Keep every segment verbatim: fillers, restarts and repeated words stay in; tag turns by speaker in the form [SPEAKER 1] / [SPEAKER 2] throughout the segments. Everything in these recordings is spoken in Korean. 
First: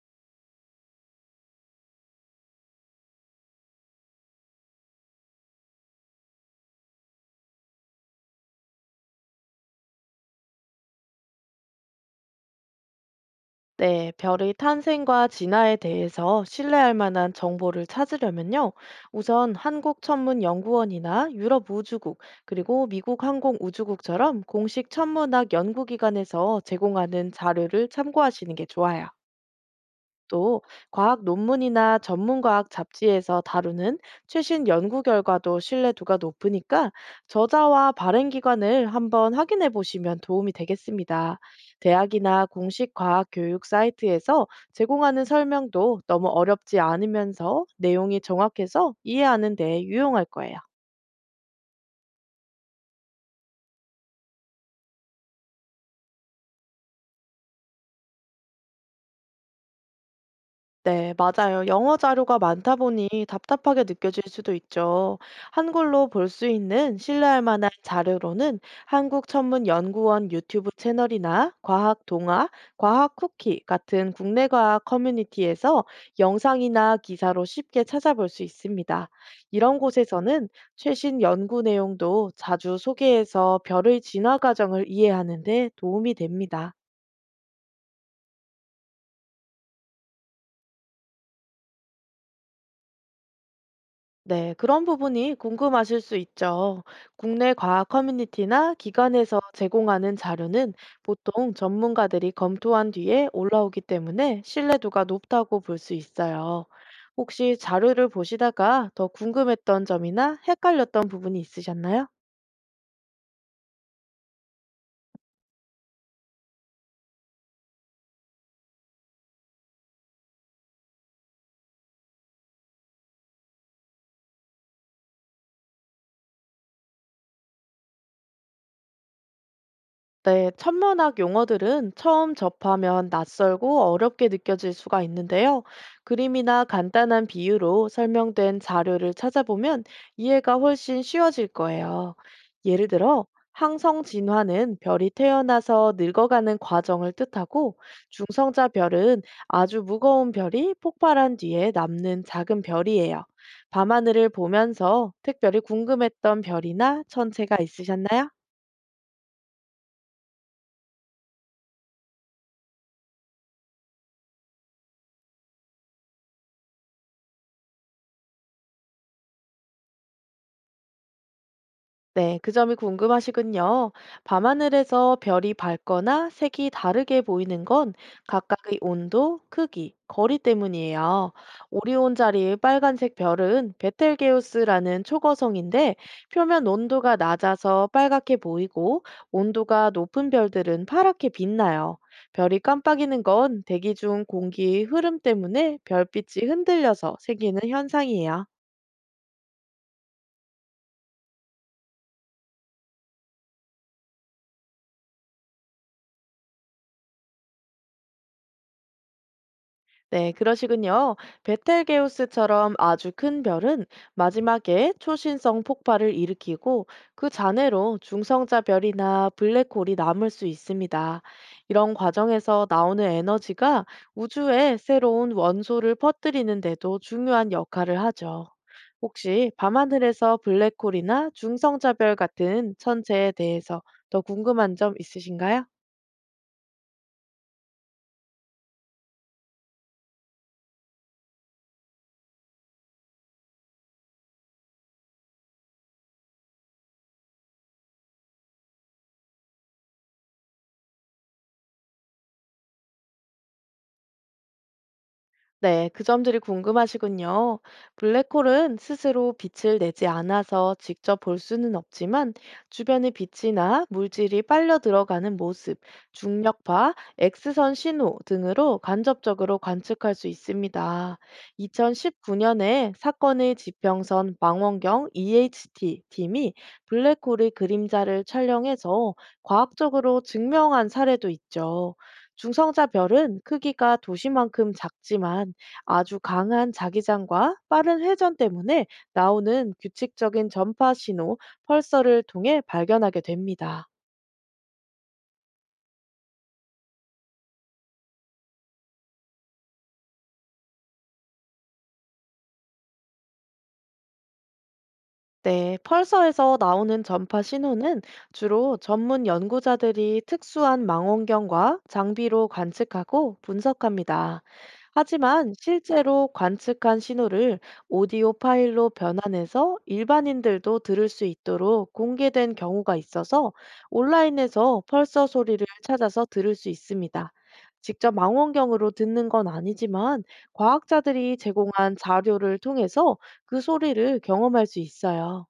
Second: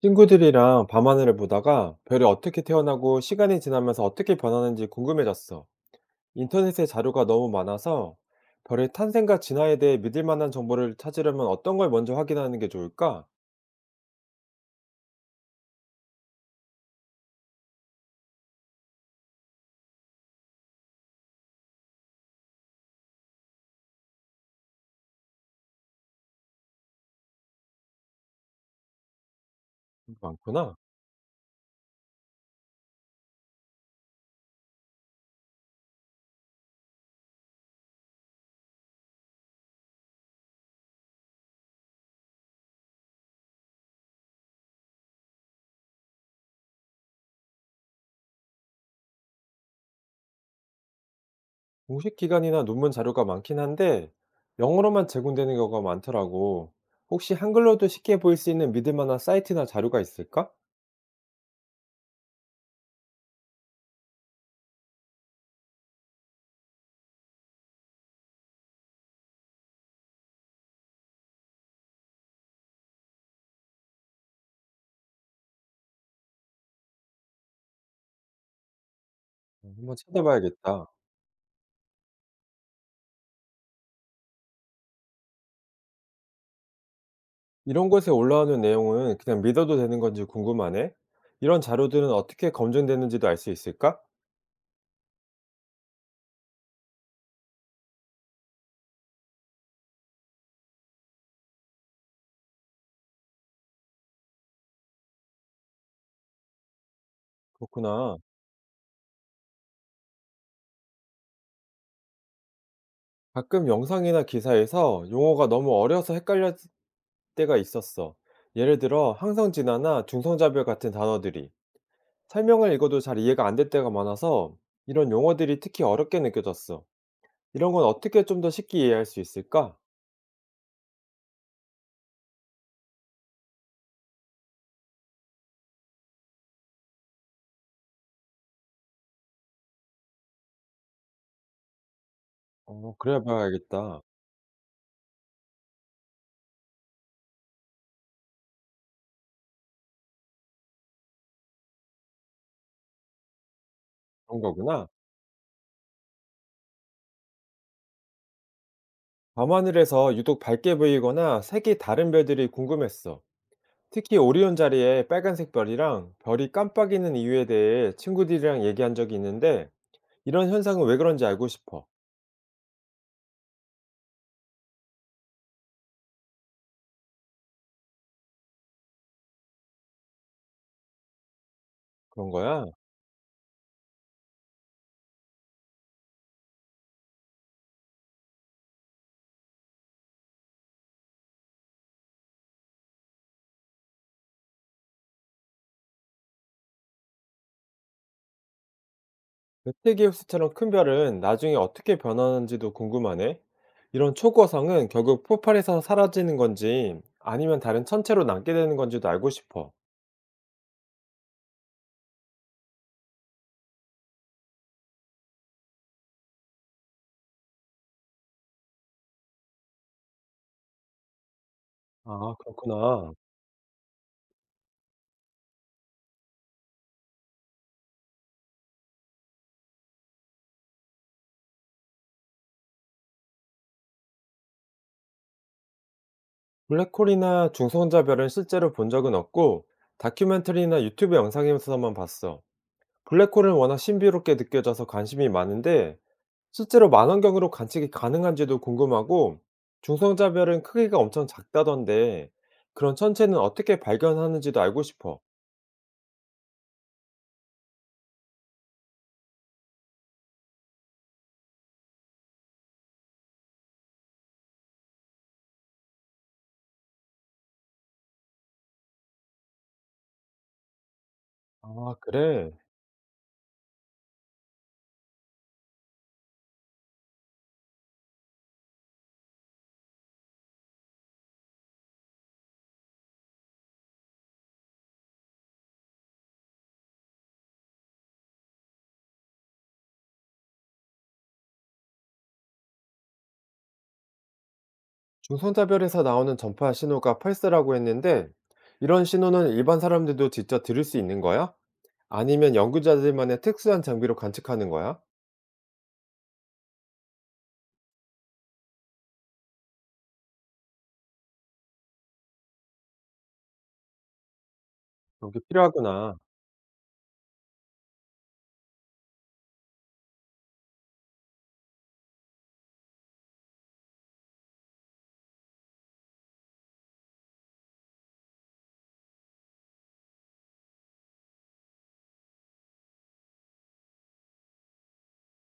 [SPEAKER 1] 친구들이랑 밤하늘을 보다가 별이 어떻게 태어나고 시간이 지나면서 어떻게 변하는지 궁금해졌어. 인터넷에 자료가 너무 많아서 별의 탄생과 진화에 대해 믿을 만한 정보를 찾으려면 어떤 걸 먼저 확인하는 게 좋을까?
[SPEAKER 2] 네, 별의 탄생과 진화에 대해서 신뢰할 만한 정보를 찾으려면요. 우선 한국천문연구원이나 유럽우주국, 그리고 미국항공우주국처럼 공식 천문학 연구기관에서 제공하는 자료를 참고하시는 게 좋아요. 또
[SPEAKER 1] 많구나.
[SPEAKER 2] 과학 논문이나 전문과학 잡지에서 다루는 최신 연구 결과도 신뢰도가 높으니까 저자와 발행 기관을 한번 확인해 보시면 도움이 되겠습니다. 대학이나 공식 과학 교육 사이트에서 제공하는 설명도 너무 어렵지 않으면서 내용이 정확해서 이해하는 데 유용할 거예요.
[SPEAKER 1] 공식 기관이나 논문 자료가 많긴 한데 영어로만 제공되는 경우가 많더라고. 혹시 한글로도 쉽게 보일 수 있는 믿을 만한 사이트나 자료가 있을까?
[SPEAKER 2] 네, 맞아요. 영어 자료가 많다 보니 답답하게 느껴질 수도 있죠. 한글로 볼 수 있는 신뢰할 만한 자료로는 한국천문연구원 유튜브 채널이나 과학 동화, 과학 쿠키 같은 국내 과학 커뮤니티에서 영상이나 기사로 쉽게 찾아볼 수 있습니다.
[SPEAKER 1] 어,
[SPEAKER 2] 이런
[SPEAKER 1] 한번
[SPEAKER 2] 곳에서는
[SPEAKER 1] 찾아봐야겠다.
[SPEAKER 2] 최신 연구 내용도 자주 소개해서 별의 진화 과정을 이해하는 데 도움이 됩니다.
[SPEAKER 1] 이런 곳에 올라오는 내용은 그냥 믿어도 되는 건지 궁금하네. 이런 자료들은 어떻게 검증되는지도 알 수 있을까?
[SPEAKER 2] 네, 그런 부분이 궁금하실 수 있죠. 국내 과학 커뮤니티나 기관에서 제공하는 자료는 보통 전문가들이 검토한 뒤에 올라오기 때문에 신뢰도가 높다고 볼 수 있어요. 혹시 자료를
[SPEAKER 1] 그렇구나.
[SPEAKER 2] 보시다가 더 궁금했던 점이나 헷갈렸던 부분이 있으셨나요?
[SPEAKER 1] 가끔 영상이나 기사에서 용어가 너무 어려서 헷갈릴 때가 있었어. 예를 들어 항성진화나 중성자별 같은 단어들이 설명을 읽어도 잘 이해가 안 될 때가 많아서 이런 용어들이 특히 어렵게 느껴졌어. 이런 건 어떻게 좀 더 쉽게 이해할 수 있을까?
[SPEAKER 2] 네, 천문학 용어들은 처음 접하면 낯설고 어렵게 느껴질 수가 있는데요. 그림이나 간단한 비유로 설명된 자료를 찾아보면 이해가 훨씬 쉬워질 거예요. 예를
[SPEAKER 1] 어, 그래
[SPEAKER 2] 들어, 항성
[SPEAKER 1] 봐야겠다.
[SPEAKER 2] 진화는 별이 태어나서 늙어가는 과정을 뜻하고, 중성자 별은 아주 무거운 별이 폭발한 뒤에 남는 작은 별이에요. 밤하늘을
[SPEAKER 1] 그런 거구나.
[SPEAKER 2] 보면서 특별히 궁금했던 별이나 천체가 있으셨나요?
[SPEAKER 1] 밤하늘에서 유독 밝게 보이거나 색이 다른 별들이 궁금했어. 특히 오리온 자리에 빨간색 별이랑 별이 깜빡이는 이유에 대해 친구들이랑 얘기한 적이 있는데 이런 현상은 왜 그런지 알고 싶어.
[SPEAKER 2] 네, 그 점이 궁금하시군요. 밤하늘에서 별이 밝거나 색이 다르게 보이는 건 각각의 온도, 크기, 거리 때문이에요. 오리온
[SPEAKER 1] 그런
[SPEAKER 2] 자리의
[SPEAKER 1] 거야?
[SPEAKER 2] 빨간색 별은 베텔게우스라는 초거성인데 표면 온도가 낮아서 빨갛게 보이고 온도가 높은 별들은 파랗게 빛나요. 별이 깜빡이는 건 대기 중 공기의 흐름 때문에 별빛이 흔들려서 생기는 현상이에요.
[SPEAKER 1] 메테기우스처럼 큰 별은 나중에 어떻게 변하는지도 궁금하네. 이런 초고성은 결국 폭발해서 사라지는 건지 아니면 다른 천체로 남게 되는 건지도 알고 싶어.
[SPEAKER 2] 네, 그러시군요. 베텔게우스처럼 아주 큰 별은 마지막에 초신성 폭발을 일으키고 그 잔해로 중성자 별이나 블랙홀이 남을 수 있습니다. 이런
[SPEAKER 1] 아,
[SPEAKER 2] 과정에서 나오는
[SPEAKER 1] 그렇구나.
[SPEAKER 2] 에너지가 우주에 새로운 원소를 퍼뜨리는 데도 중요한 역할을 하죠. 혹시 밤하늘에서 블랙홀이나 중성자 별 같은 천체에 대해서 더 궁금한 점 있으신가요?
[SPEAKER 1] 블랙홀이나 중성자별은 실제로 본 적은 없고 다큐멘터리나 유튜브 영상에서만 봤어. 블랙홀은 워낙 신비롭게 느껴져서 관심이 많은데 실제로 만원경으로 관측이 가능한지도 궁금하고 중성자별은 크기가 엄청 작다던데 그런 천체는 어떻게 발견하는지도 알고 싶어.
[SPEAKER 2] 네, 그 점들이 궁금하시군요. 블랙홀은 스스로 빛을 내지 않아서 직접 볼 수는 없지만 주변의 빛이나 물질이 빨려 들어가는 모습, 중력파, X선 신호 등으로 간접적으로 관측할 수 있습니다.
[SPEAKER 1] 아, 그래.
[SPEAKER 2] 이천십구 년에 사건의 지평선 망원경 이에이치티 팀이 블랙홀의 그림자를 촬영해서 과학적으로 증명한 사례도 있죠. 중성자 별은 크기가 도시만큼 작지만 아주 강한 자기장과 빠른 회전 때문에 나오는 규칙적인 전파 신호, 펄서를 통해 발견하게 됩니다.
[SPEAKER 1] 중성자별에서 나오는 전파 신호가 펄스라고 했는데 이런 신호는 일반 사람들도 직접 들을 수 있는 거야? 아니면 연구자들만의 특수한 장비로 관측하는 거야?
[SPEAKER 2] 네, 펄서에서 나오는 전파 신호는 주로 전문 연구자들이 특수한 망원경과 장비로 관측하고 분석합니다.
[SPEAKER 1] 그게
[SPEAKER 2] 하지만
[SPEAKER 1] 필요하구나.
[SPEAKER 2] 실제로 관측한 신호를 오디오 파일로 변환해서 일반인들도 들을 수 있도록 공개된 경우가 있어서 온라인에서 펄서 소리를 찾아서 들을 수 있습니다. 직접 망원경으로 듣는 건 아니지만 과학자들이 제공한 자료를 통해서 그 소리를 경험할 수 있어요.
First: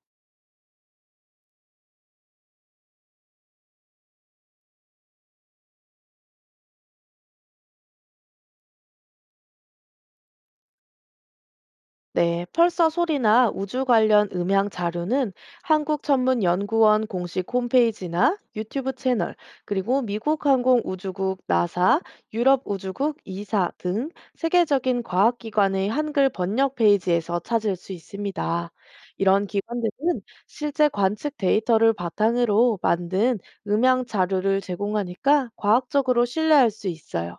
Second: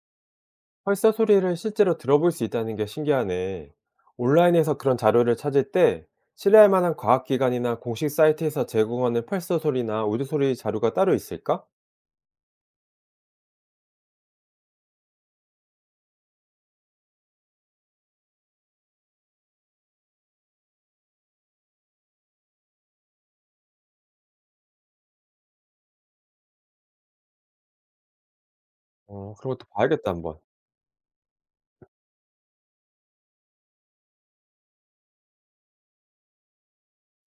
[SPEAKER 1] 설사 소리를 실제로 들어볼 수 있다는 게 신기하네. 온라인에서 그런 자료를 찾을 때 신뢰할 만한 과학기관이나 공식 사이트에서 제공하는 펄사 소리나 우주 소리 자료가 따로 있을까?
[SPEAKER 2] 네, 펄서 소리나 우주 관련 음향 자료는 한국천문연구원 공식 홈페이지나 유튜브 채널, 그리고 미국 항공우주국 나사, 유럽우주국 이사 등 세계적인 과학기관의 한글 번역 페이지에서 찾을 수 있습니다.
[SPEAKER 1] 어,
[SPEAKER 2] 이런
[SPEAKER 1] 그런 것도 봐야겠다,
[SPEAKER 2] 기관들은
[SPEAKER 1] 한번.
[SPEAKER 2] 실제 관측 데이터를 바탕으로 만든 음향 자료를 제공하니까 과학적으로 신뢰할 수 있어요.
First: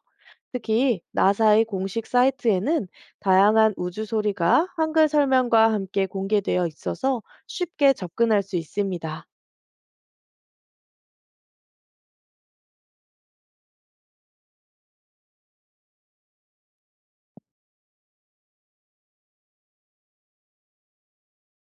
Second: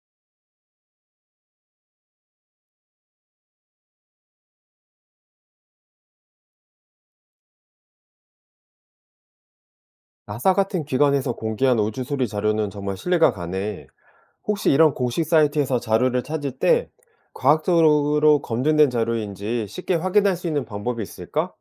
[SPEAKER 2] 특히 나사의 공식 사이트에는 다양한 우주 소리가 한글 설명과 함께 공개되어 있어서 쉽게 접근할 수 있습니다.
[SPEAKER 1] 나사 같은 기관에서 공개한 우주 소리 자료는 정말 신뢰가 가네. 혹시 이런 공식 사이트에서 자료를 찾을 때 과학적으로 검증된 자료인지 쉽게 확인할 수 있는 방법이 있을까?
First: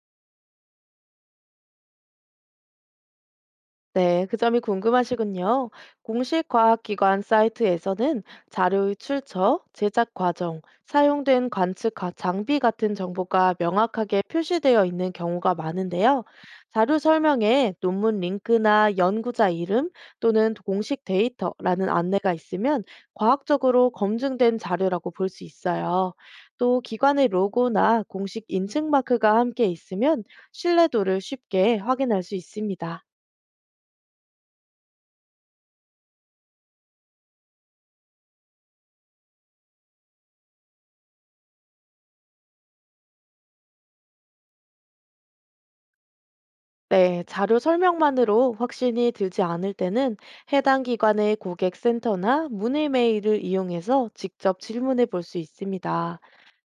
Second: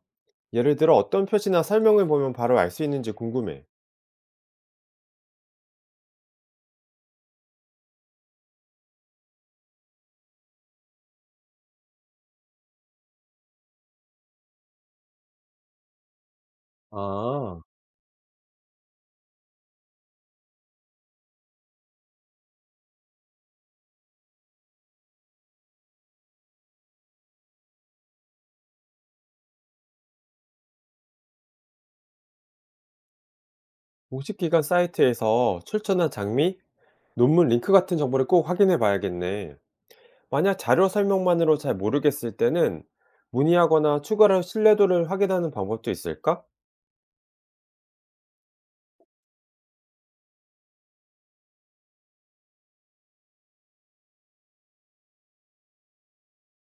[SPEAKER 1] 예를 들어 어떤 표시나 설명을 보면 바로 알 수 있는지 궁금해.
[SPEAKER 2] 네, 그 점이 궁금하시군요. 공식 과학기관 사이트에서는 자료의 출처, 제작 과정, 사용된 관측 가- 장비 같은 정보가 명확하게 표시되어 있는 경우가 많은데요. 자료
[SPEAKER 1] 아.
[SPEAKER 2] 설명에 논문 링크나 연구자 이름 또는 공식 데이터라는 안내가 있으면 과학적으로 검증된 자료라고 볼 수 있어요. 또 기관의 로고나 공식 인증 마크가 함께 있으면 신뢰도를 쉽게 확인할 수 있습니다.
[SPEAKER 1] 공식기관 사이트에서 출처나 장미, 논문 링크 같은 정보를 꼭 확인해 봐야겠네. 만약 자료 설명만으로 잘 모르겠을 때는 문의하거나 추가로 신뢰도를 확인하는 방법도 있을까?
[SPEAKER 2] 네, 자료 설명만으로 확신이 들지 않을 때는 해당 기관의 고객센터나 문의 메일을 이용해서 직접 질문해 볼 수 있습니다.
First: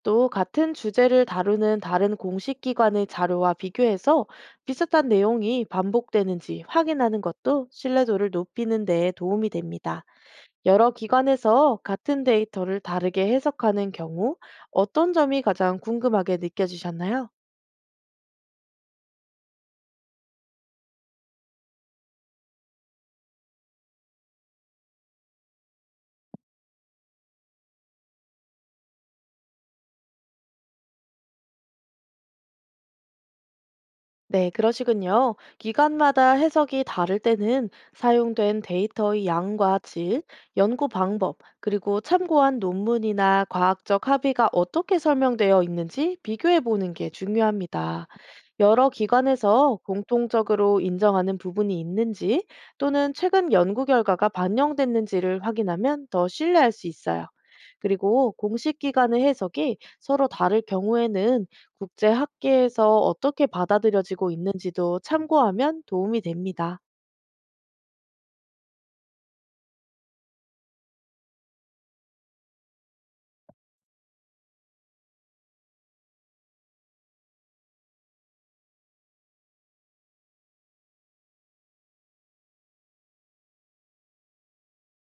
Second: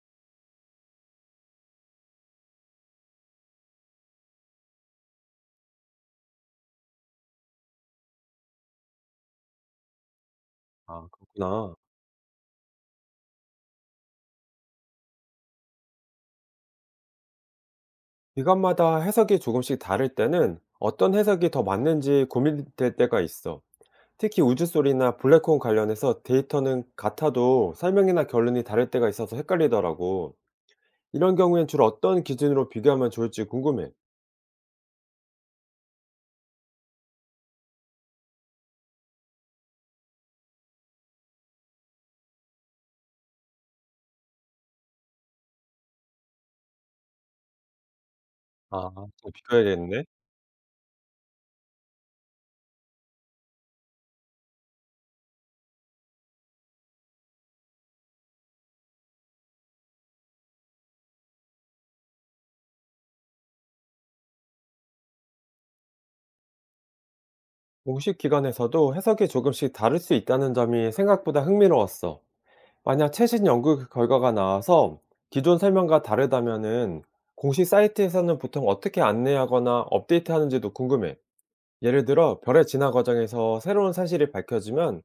[SPEAKER 2] 또 같은 주제를 다루는 다른 공식 기관의 자료와 비교해서 비슷한 내용이 반복되는지 확인하는 것도 신뢰도를 높이는 데 도움이 됩니다. 여러
[SPEAKER 1] 아, 그렇구나.
[SPEAKER 2] 기관에서 같은 데이터를 다르게 해석하는 경우 어떤 점이 가장 궁금하게 느껴지셨나요?
[SPEAKER 1] 기관마다 해석이 조금씩 다를 때는 어떤 해석이 더 맞는지 고민될 때가 있어. 특히 우주소리나 블랙홀 관련해서 데이터는 같아도 설명이나 결론이 다를 때가 있어서 헷갈리더라고. 이런 경우엔 주로 어떤 기준으로 비교하면 좋을지 궁금해.
[SPEAKER 2] 네, 그러시군요. 기관마다 해석이 다를 때는 사용된 데이터의 양과 질, 연구 방법, 그리고 참고한 논문이나 과학적 합의가 어떻게 설명되어 있는지 비교해 보는 게 중요합니다. 여러
[SPEAKER 1] 아, 또
[SPEAKER 2] 기관에서
[SPEAKER 1] 비교해야겠네.
[SPEAKER 2] 공통적으로 인정하는 부분이 있는지 또는 최근 연구 결과가 반영됐는지를 확인하면 더 신뢰할 수 있어요. 그리고 공식 기관의 해석이 서로 다를 경우에는 국제 학계에서 어떻게 받아들여지고 있는지도 참고하면 도움이 됩니다.
[SPEAKER 1] 공식 기관에서도 해석이 조금씩 다를 수 있다는 점이 생각보다 흥미로웠어. 만약 최신 연구 결과가 나와서 기존 설명과 다르다면은 공식 사이트에서는 보통 어떻게 안내하거나 업데이트하는지도 궁금해. 예를 들어 별의 진화 과정에서 새로운 사실이 밝혀지면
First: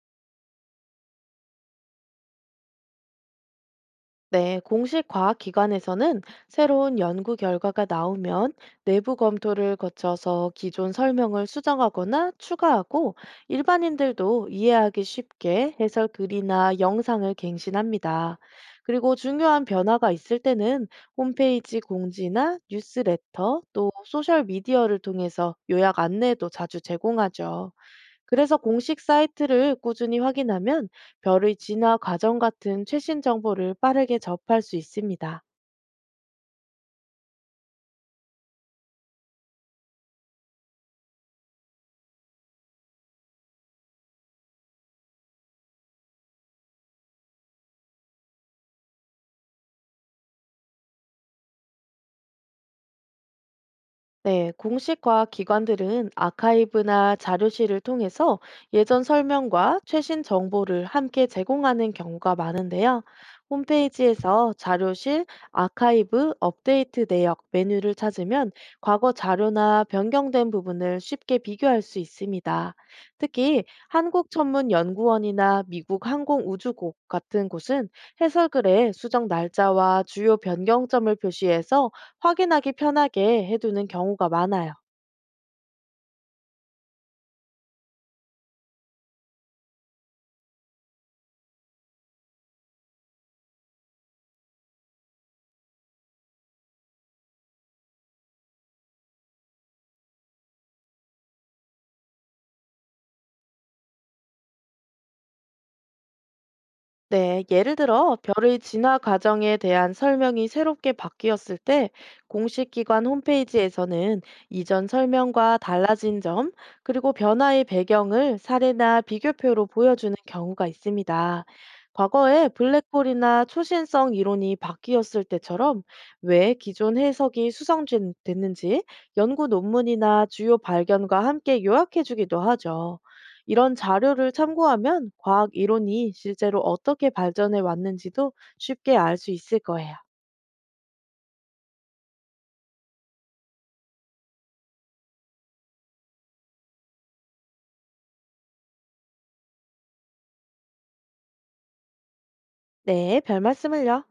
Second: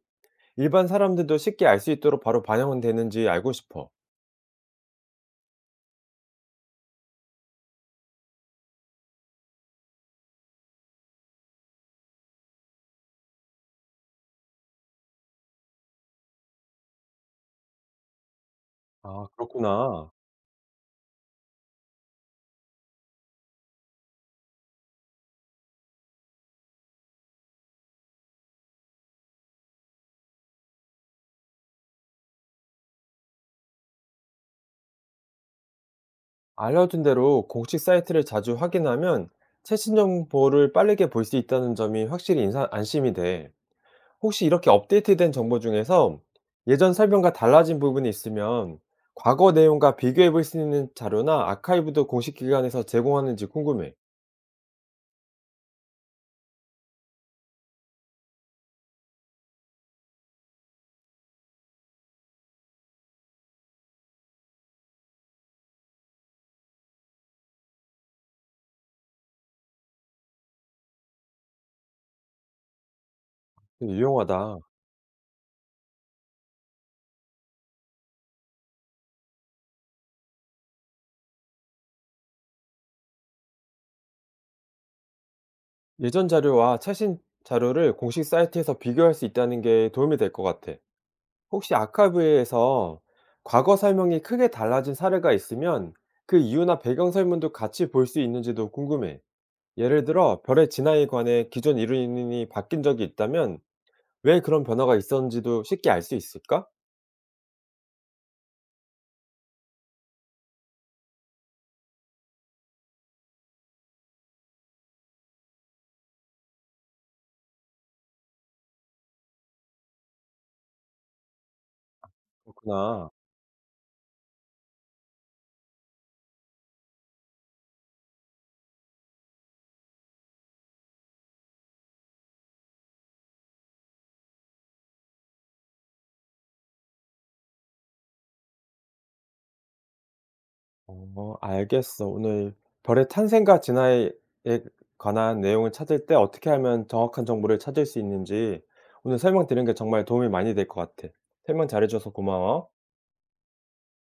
[SPEAKER 1] 일반 사람들도 쉽게 알 수 있도록 바로 반영되는지 알고 싶어.
[SPEAKER 2] 네, 공식 과학기관에서는 새로운 연구 결과가 나오면 내부 검토를 거쳐서 기존 설명을 수정하거나 추가하고 일반인들도 이해하기 쉽게 해설 글이나 영상을 갱신합니다. 그리고
[SPEAKER 1] 아,
[SPEAKER 2] 중요한 변화가
[SPEAKER 1] 그렇구나.
[SPEAKER 2] 있을 때는 홈페이지 공지나 뉴스레터 또 소셜미디어를 통해서 요약 안내도 자주 제공하죠. 그래서 공식 사이트를 꾸준히 확인하면 별의 진화 과정 같은 최신 정보를 빠르게 접할 수 있습니다.
[SPEAKER 1] 알려준 대로 공식 사이트를 자주 확인하면 최신 정보를 빠르게 볼 수 있다는 점이 확실히 인사- 안심이 돼. 혹시 이렇게 업데이트된 정보 중에서 예전 설명과 달라진 부분이 있으면 과거 내용과 비교해 볼 수 있는 자료나 아카이브도 공식 기관에서 제공하는지 궁금해.
[SPEAKER 2] 네, 공식과 기관들은 아카이브나 자료실을 통해서 예전 설명과 최신 정보를 함께 제공하는 경우가 많은데요. 홈페이지에서 자료실, 아카이브, 업데이트 내역 메뉴를 찾으면 과거 자료나 변경된 부분을 쉽게 비교할 수 있습니다. 특히
[SPEAKER 1] 되게 유용하다.
[SPEAKER 2] 한국천문연구원이나 미국 항공우주국 같은 곳은 해설글에 수정 날짜와 주요 변경점을 표시해서 확인하기 편하게 해두는 경우가 많아요.
[SPEAKER 1] 예전 자료와 최신 자료를 공식 사이트에서 비교할 수 있다는 게 도움이 될 것 같아. 혹시 아카이브에서 과거 설명이 크게 달라진 사례가 있으면 그 이유나 배경 설명도 같이 볼 수 있는지도 궁금해. 예를 들어 별의 진화에 관해 기존 이론이 바뀐 적이 있다면 왜 그런 변화가 있었는지도 쉽게 알 수 있을까?
[SPEAKER 2] 네, 예를 들어 별의 진화 과정에 대한 설명이 새롭게 바뀌었을 때 공식 기관 홈페이지에서는 이전 설명과 달라진 점, 그리고 변화의 배경을 사례나 비교표로 보여주는 경우가 있습니다. 과거에
[SPEAKER 1] 그렇구나.
[SPEAKER 2] 블랙홀이나 초신성 이론이 바뀌었을 때처럼 왜 기존 해석이 수정됐는지 연구 논문이나 주요 발견과 함께 요약해주기도 하죠. 이런 자료를 참고하면 과학 이론이 실제로 어떻게 발전해 왔는지도 쉽게 알 수 있을 거예요.
[SPEAKER 1] 어, 알겠어. 오늘 별의 탄생과 진화에 관한 내용을 찾을 때 어떻게 하면 정확한 정보를 찾을 수 있는지 오늘 설명 들은 게 정말 도움이 많이 될 것 같아. 설명 잘해 줘서 고마워.
[SPEAKER 2] 네, 별 말씀을요.